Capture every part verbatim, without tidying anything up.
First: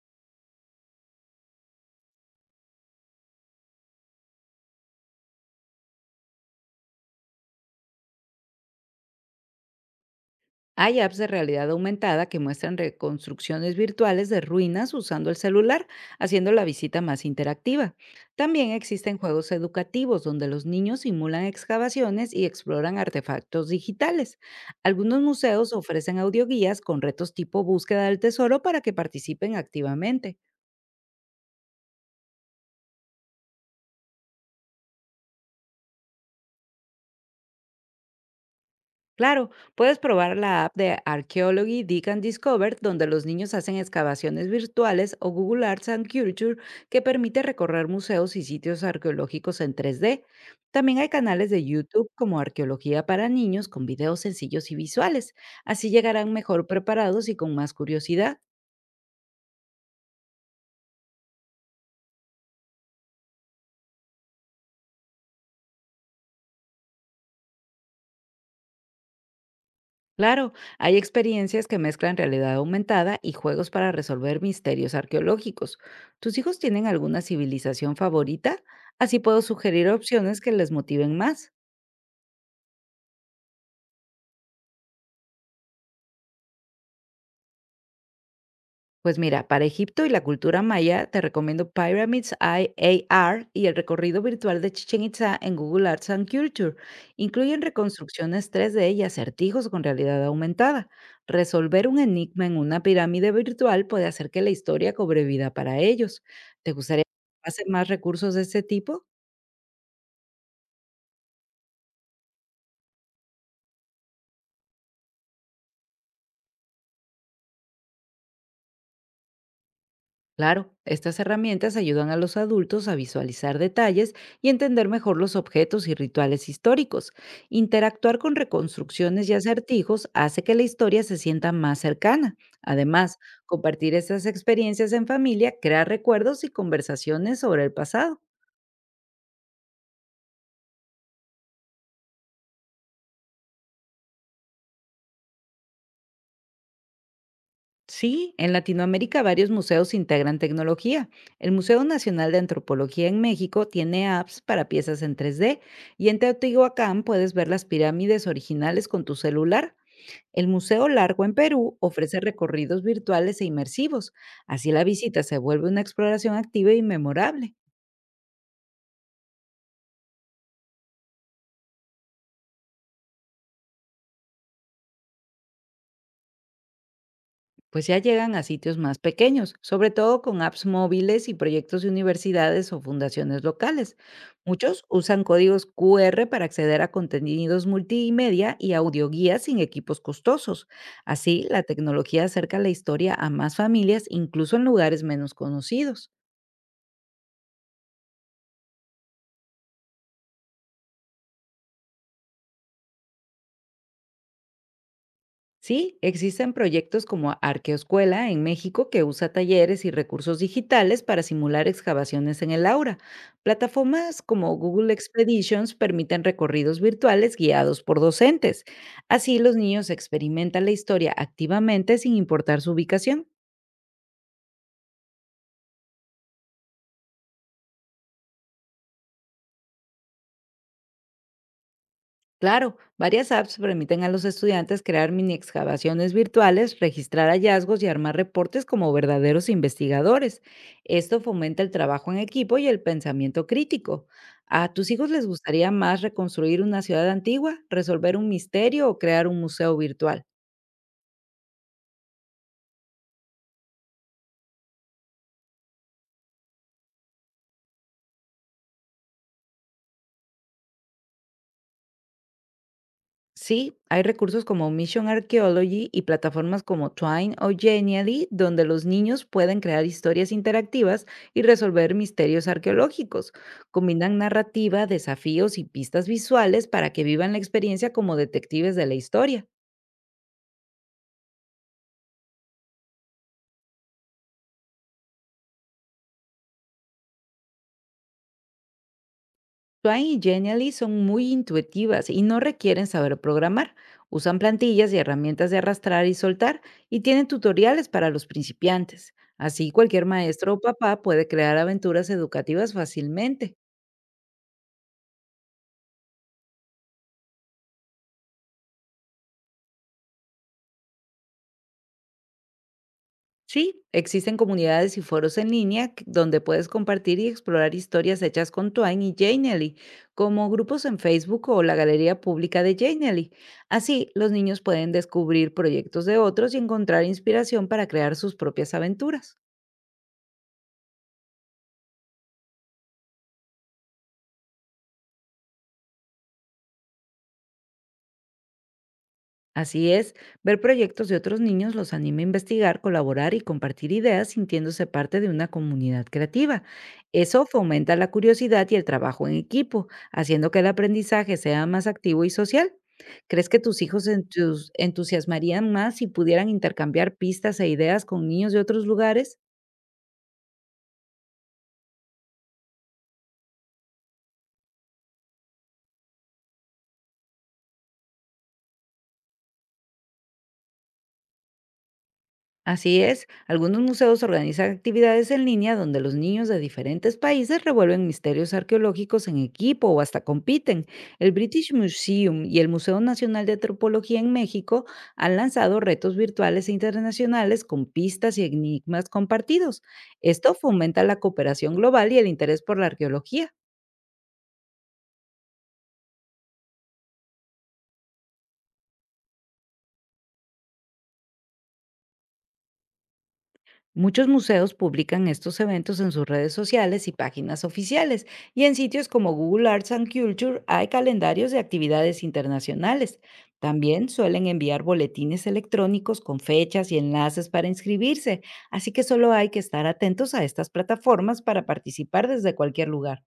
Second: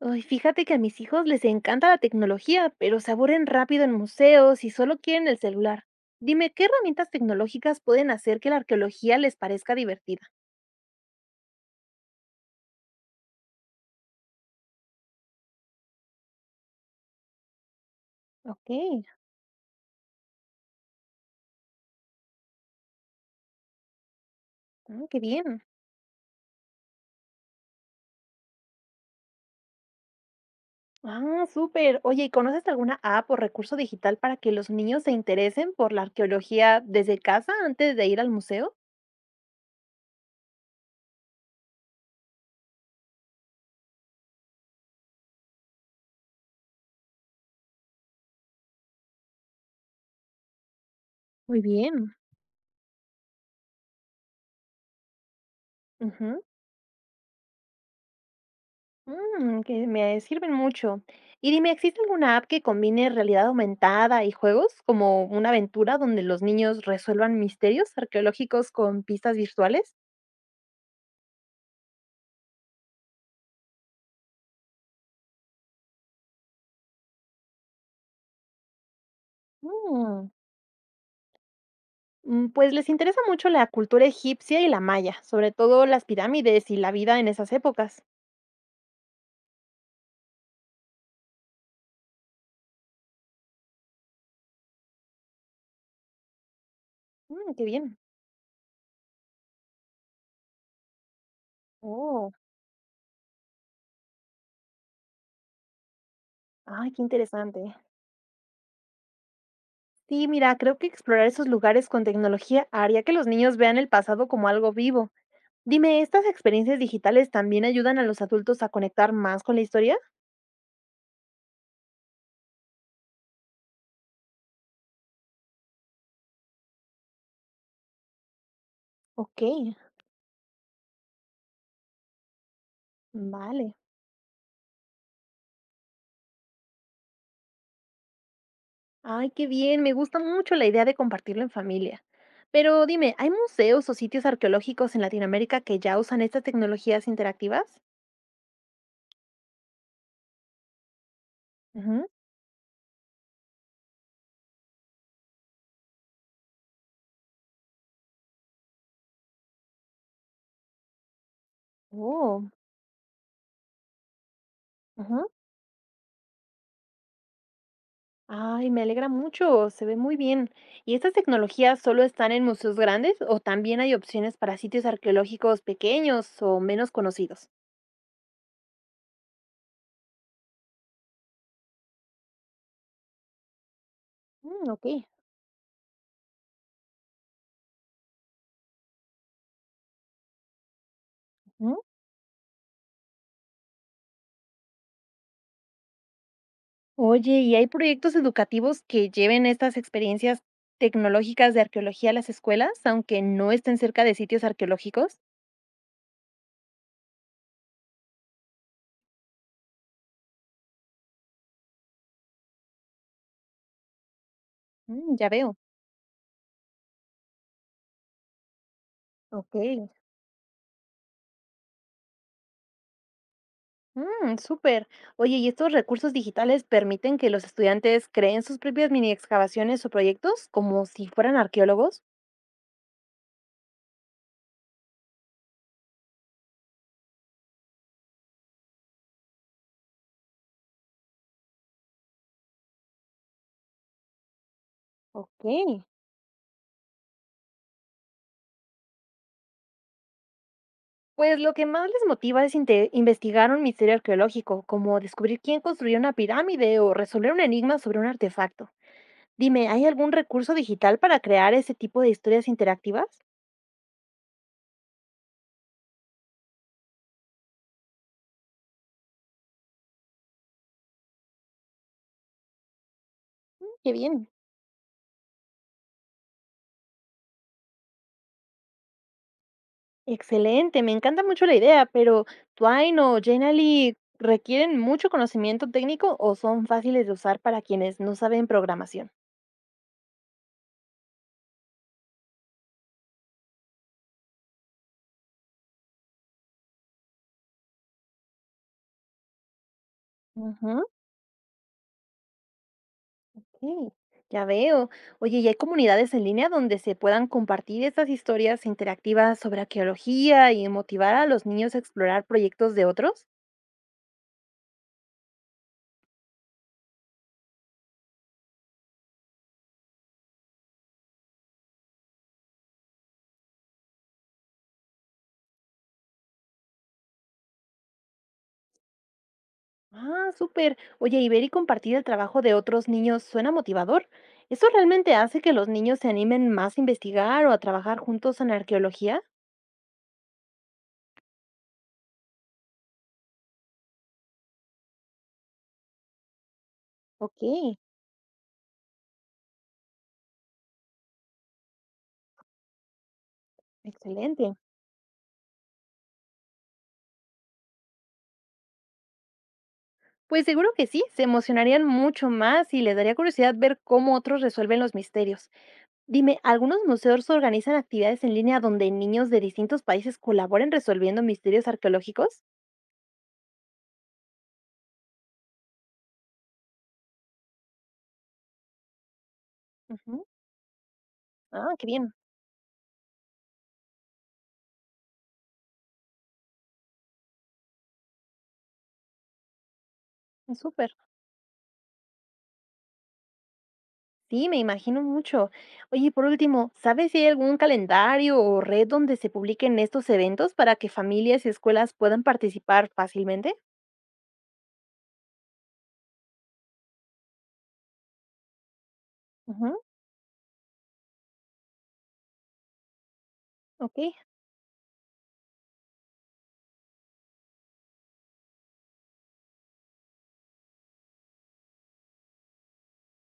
Ay, fíjate que a mis hijos les encanta la tecnología, pero se aburren rápido en museos y solo quieren el celular. Dime, ¿qué herramientas tecnológicas pueden hacer que la arqueología les parezca divertida? Hay apps de realidad aumentada que muestran reconstrucciones virtuales de ruinas usando el celular, haciendo la visita más interactiva. También Ok, existen juegos educativos donde los niños simulan excavaciones y exploran artefactos digitales. ah, qué Algunos bien. museos ofrecen audioguías con retos tipo búsqueda del tesoro para que participen activamente. Ah, súper. Oye, ¿y conoces alguna app o recurso digital para que los niños se interesen por la arqueología desde casa antes de ir al museo? Claro, puedes probar la app de Archaeology Dig and Discover, donde los niños hacen excavaciones virtuales, o Google Arts and Culture, que permite recorrer museos y sitios arqueológicos en tres D. También hay canales Muy de YouTube bien. como Arqueología para Niños con videos sencillos y visuales. Así llegarán Ujú. mejor preparados y con más curiosidad. Mm, que me sirven mucho. Y dime, ¿existe alguna app que combine realidad aumentada y juegos como una aventura donde los niños resuelvan misterios arqueológicos con pistas virtuales? Claro, hay experiencias que mezclan realidad aumentada y juegos para resolver misterios arqueológicos. ¿Tus hijos tienen alguna civilización favorita? Así puedo sugerir Mm, opciones que les motiven más. Mm, pues les interesa mucho la cultura egipcia y la maya, sobre todo las pirámides y la vida en esas épocas. Pues mira, para Egipto y la cultura maya te recomiendo Pyramids I A r y el recorrido virtual de Chichen Itza en Google Arts and Culture. Mm, Incluyen qué bien. reconstrucciones tres D y acertijos con realidad aumentada. Resolver un Oh. enigma en una pirámide virtual puede hacer que la historia cobre vida para ellos. ¿Te Ay, qué gustaría hacer interesante. más recursos de este tipo? Sí, mira, creo que explorar esos lugares con tecnología haría que los niños vean el pasado como algo vivo. Dime, ¿estas experiencias digitales también ayudan a los adultos a conectar más con la historia? Claro, estas herramientas ayudan a los adultos a visualizar detalles y entender mejor los objetos y rituales históricos. Interactuar con reconstrucciones y Ok, acertijos hace que la historia se sienta más cercana. Además, vale. compartir estas experiencias en familia crea recuerdos y conversaciones sobre el pasado. Ay, qué bien, me gusta mucho la idea de compartirlo en familia. Pero dime, ¿hay museos o sitios arqueológicos en Latinoamérica que ya usan estas tecnologías interactivas? Sí, en Latinoamérica varios museos integran tecnología. El Museo Ujú. Nacional de Antropología en México tiene apps para piezas en tres D, y en Teotihuacán puedes ver las pirámides originales con tu celular. El Museo Largo en Perú ofrece Oh, recorridos virtuales e inmersivos. Así la visita ujú. se vuelve una exploración activa y memorable. Ay, me alegra mucho, se ve muy bien. ¿Y estas tecnologías solo están en museos grandes o también hay opciones para sitios arqueológicos pequeños o menos conocidos? Pues ya llegan a sitios más pequeños, sobre todo con apps móviles y proyectos de universidades o fundaciones locales. Mm, Muchos ok. usan códigos Q R para acceder a contenidos multimedia y audioguías sin equipos costosos. Así, la tecnología acerca la historia a más familias, incluso en lugares menos conocidos. Oye, ¿y hay proyectos educativos que lleven estas experiencias tecnológicas de arqueología a las escuelas, aunque no estén cerca de sitios arqueológicos? Sí, existen proyectos como Arqueoscuela en México que usa talleres y recursos digitales para simular excavaciones en el aura. Plataformas como Google Mm, ya veo. Expeditions permiten recorridos virtuales guiados por docentes. Así Ok. los niños experimentan la historia activamente sin importar su ubicación. Mm, súper. Oye, ¿y estos recursos digitales permiten que los estudiantes creen sus propias mini excavaciones o proyectos como si fueran arqueólogos? Claro, varias apps permiten a los estudiantes crear mini excavaciones virtuales, registrar hallazgos y armar reportes como verdaderos investigadores. Esto fomenta el trabajo en equipo y el pensamiento crítico. ¿A tus hijos les Ok. gustaría más reconstruir una ciudad antigua, resolver un misterio o crear un museo virtual? Pues lo que más les motiva es inte- investigar un misterio arqueológico, como descubrir quién construyó una pirámide o resolver un enigma sobre un artefacto. Dime, ¿hay algún recurso digital para crear ese tipo de historias interactivas? Sí, hay recursos como Mission Archaeology y plataformas como Twine o Genially, donde los niños pueden crear historias interactivas y resolver misterios arqueológicos. Qué Combinan bien. narrativa, desafíos y pistas visuales para que vivan la experiencia como detectives de la historia. Excelente, me encanta mucho la idea, pero Twine o Genially requieren mucho conocimiento técnico o son fáciles de usar para quienes no saben programación. Swan y Genially son muy intuitivas y no requieren saber programar. Usan plantillas y herramientas de arrastrar y soltar y tienen tutoriales para los principiantes. Así cualquier maestro o Ujú. papá puede crear aventuras educativas fácilmente. Sí, ya veo. Oye, ¿y hay comunidades en línea donde se puedan compartir estas historias interactivas sobre arqueología y motivar a los niños a explorar proyectos de otros? Sí, existen comunidades y foros en línea que- donde puedes compartir y explorar historias hechas con Twine y Janely, como grupos en Facebook o la galería pública de Janely. Así, los niños pueden descubrir proyectos de otros y encontrar inspiración para crear sus propias aventuras. Ah, súper. Oye, y ver y compartir el trabajo de otros niños suena motivador. ¿Eso realmente hace que los niños se animen más a investigar o a trabajar juntos en arqueología? Así es, ver proyectos de otros niños los anima a investigar, colaborar y compartir ideas sintiéndose parte de una comunidad creativa. Ok, Eso fomenta la curiosidad y el trabajo en equipo, haciendo que el aprendizaje sea más activo y social. ¿Crees que tus hijos excelente. entus- entusiasmarían más si pudieran intercambiar pistas e ideas con niños de otros lugares? Pues seguro que sí, se emocionarían mucho más y les daría curiosidad ver cómo otros resuelven los misterios. Dime, ¿algunos museos organizan actividades en línea donde niños de distintos países colaboren resolviendo misterios arqueológicos? Así es, algunos museos organizan actividades en línea donde los niños de diferentes países revuelven misterios arqueológicos en equipo o hasta Ujú. compiten. El Ah, British qué bien, Museum y el Museo Nacional de Antropología en México han lanzado retos virtuales e internacionales con pistas y enigmas compartidos. Esto es súper. fomenta la cooperación global y el interés por la arqueología. Sí, me imagino mucho. Oye, y por último, ¿sabes si hay algún calendario o red donde se publiquen estos eventos para que familias y escuelas puedan participar fácilmente? Muchos museos publican estos eventos en sus redes sociales y páginas oficiales, y en sitios como Google Ujú, Arts and Culture hay calendarios de actividades internacionales. ok, También suelen enviar boletines electrónicos con fechas y enlaces para inscribirse, así que solo hay que estar atentos a estas plataformas para participar desde cualquier lugar.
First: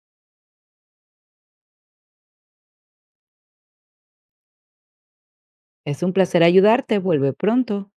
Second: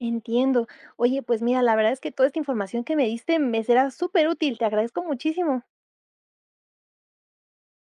entiendo. Oye, pues mira, la verdad es que toda esta información que me diste me será súper útil. Te agradezco muchísimo. Es un placer ayudarte, vuelve pronto.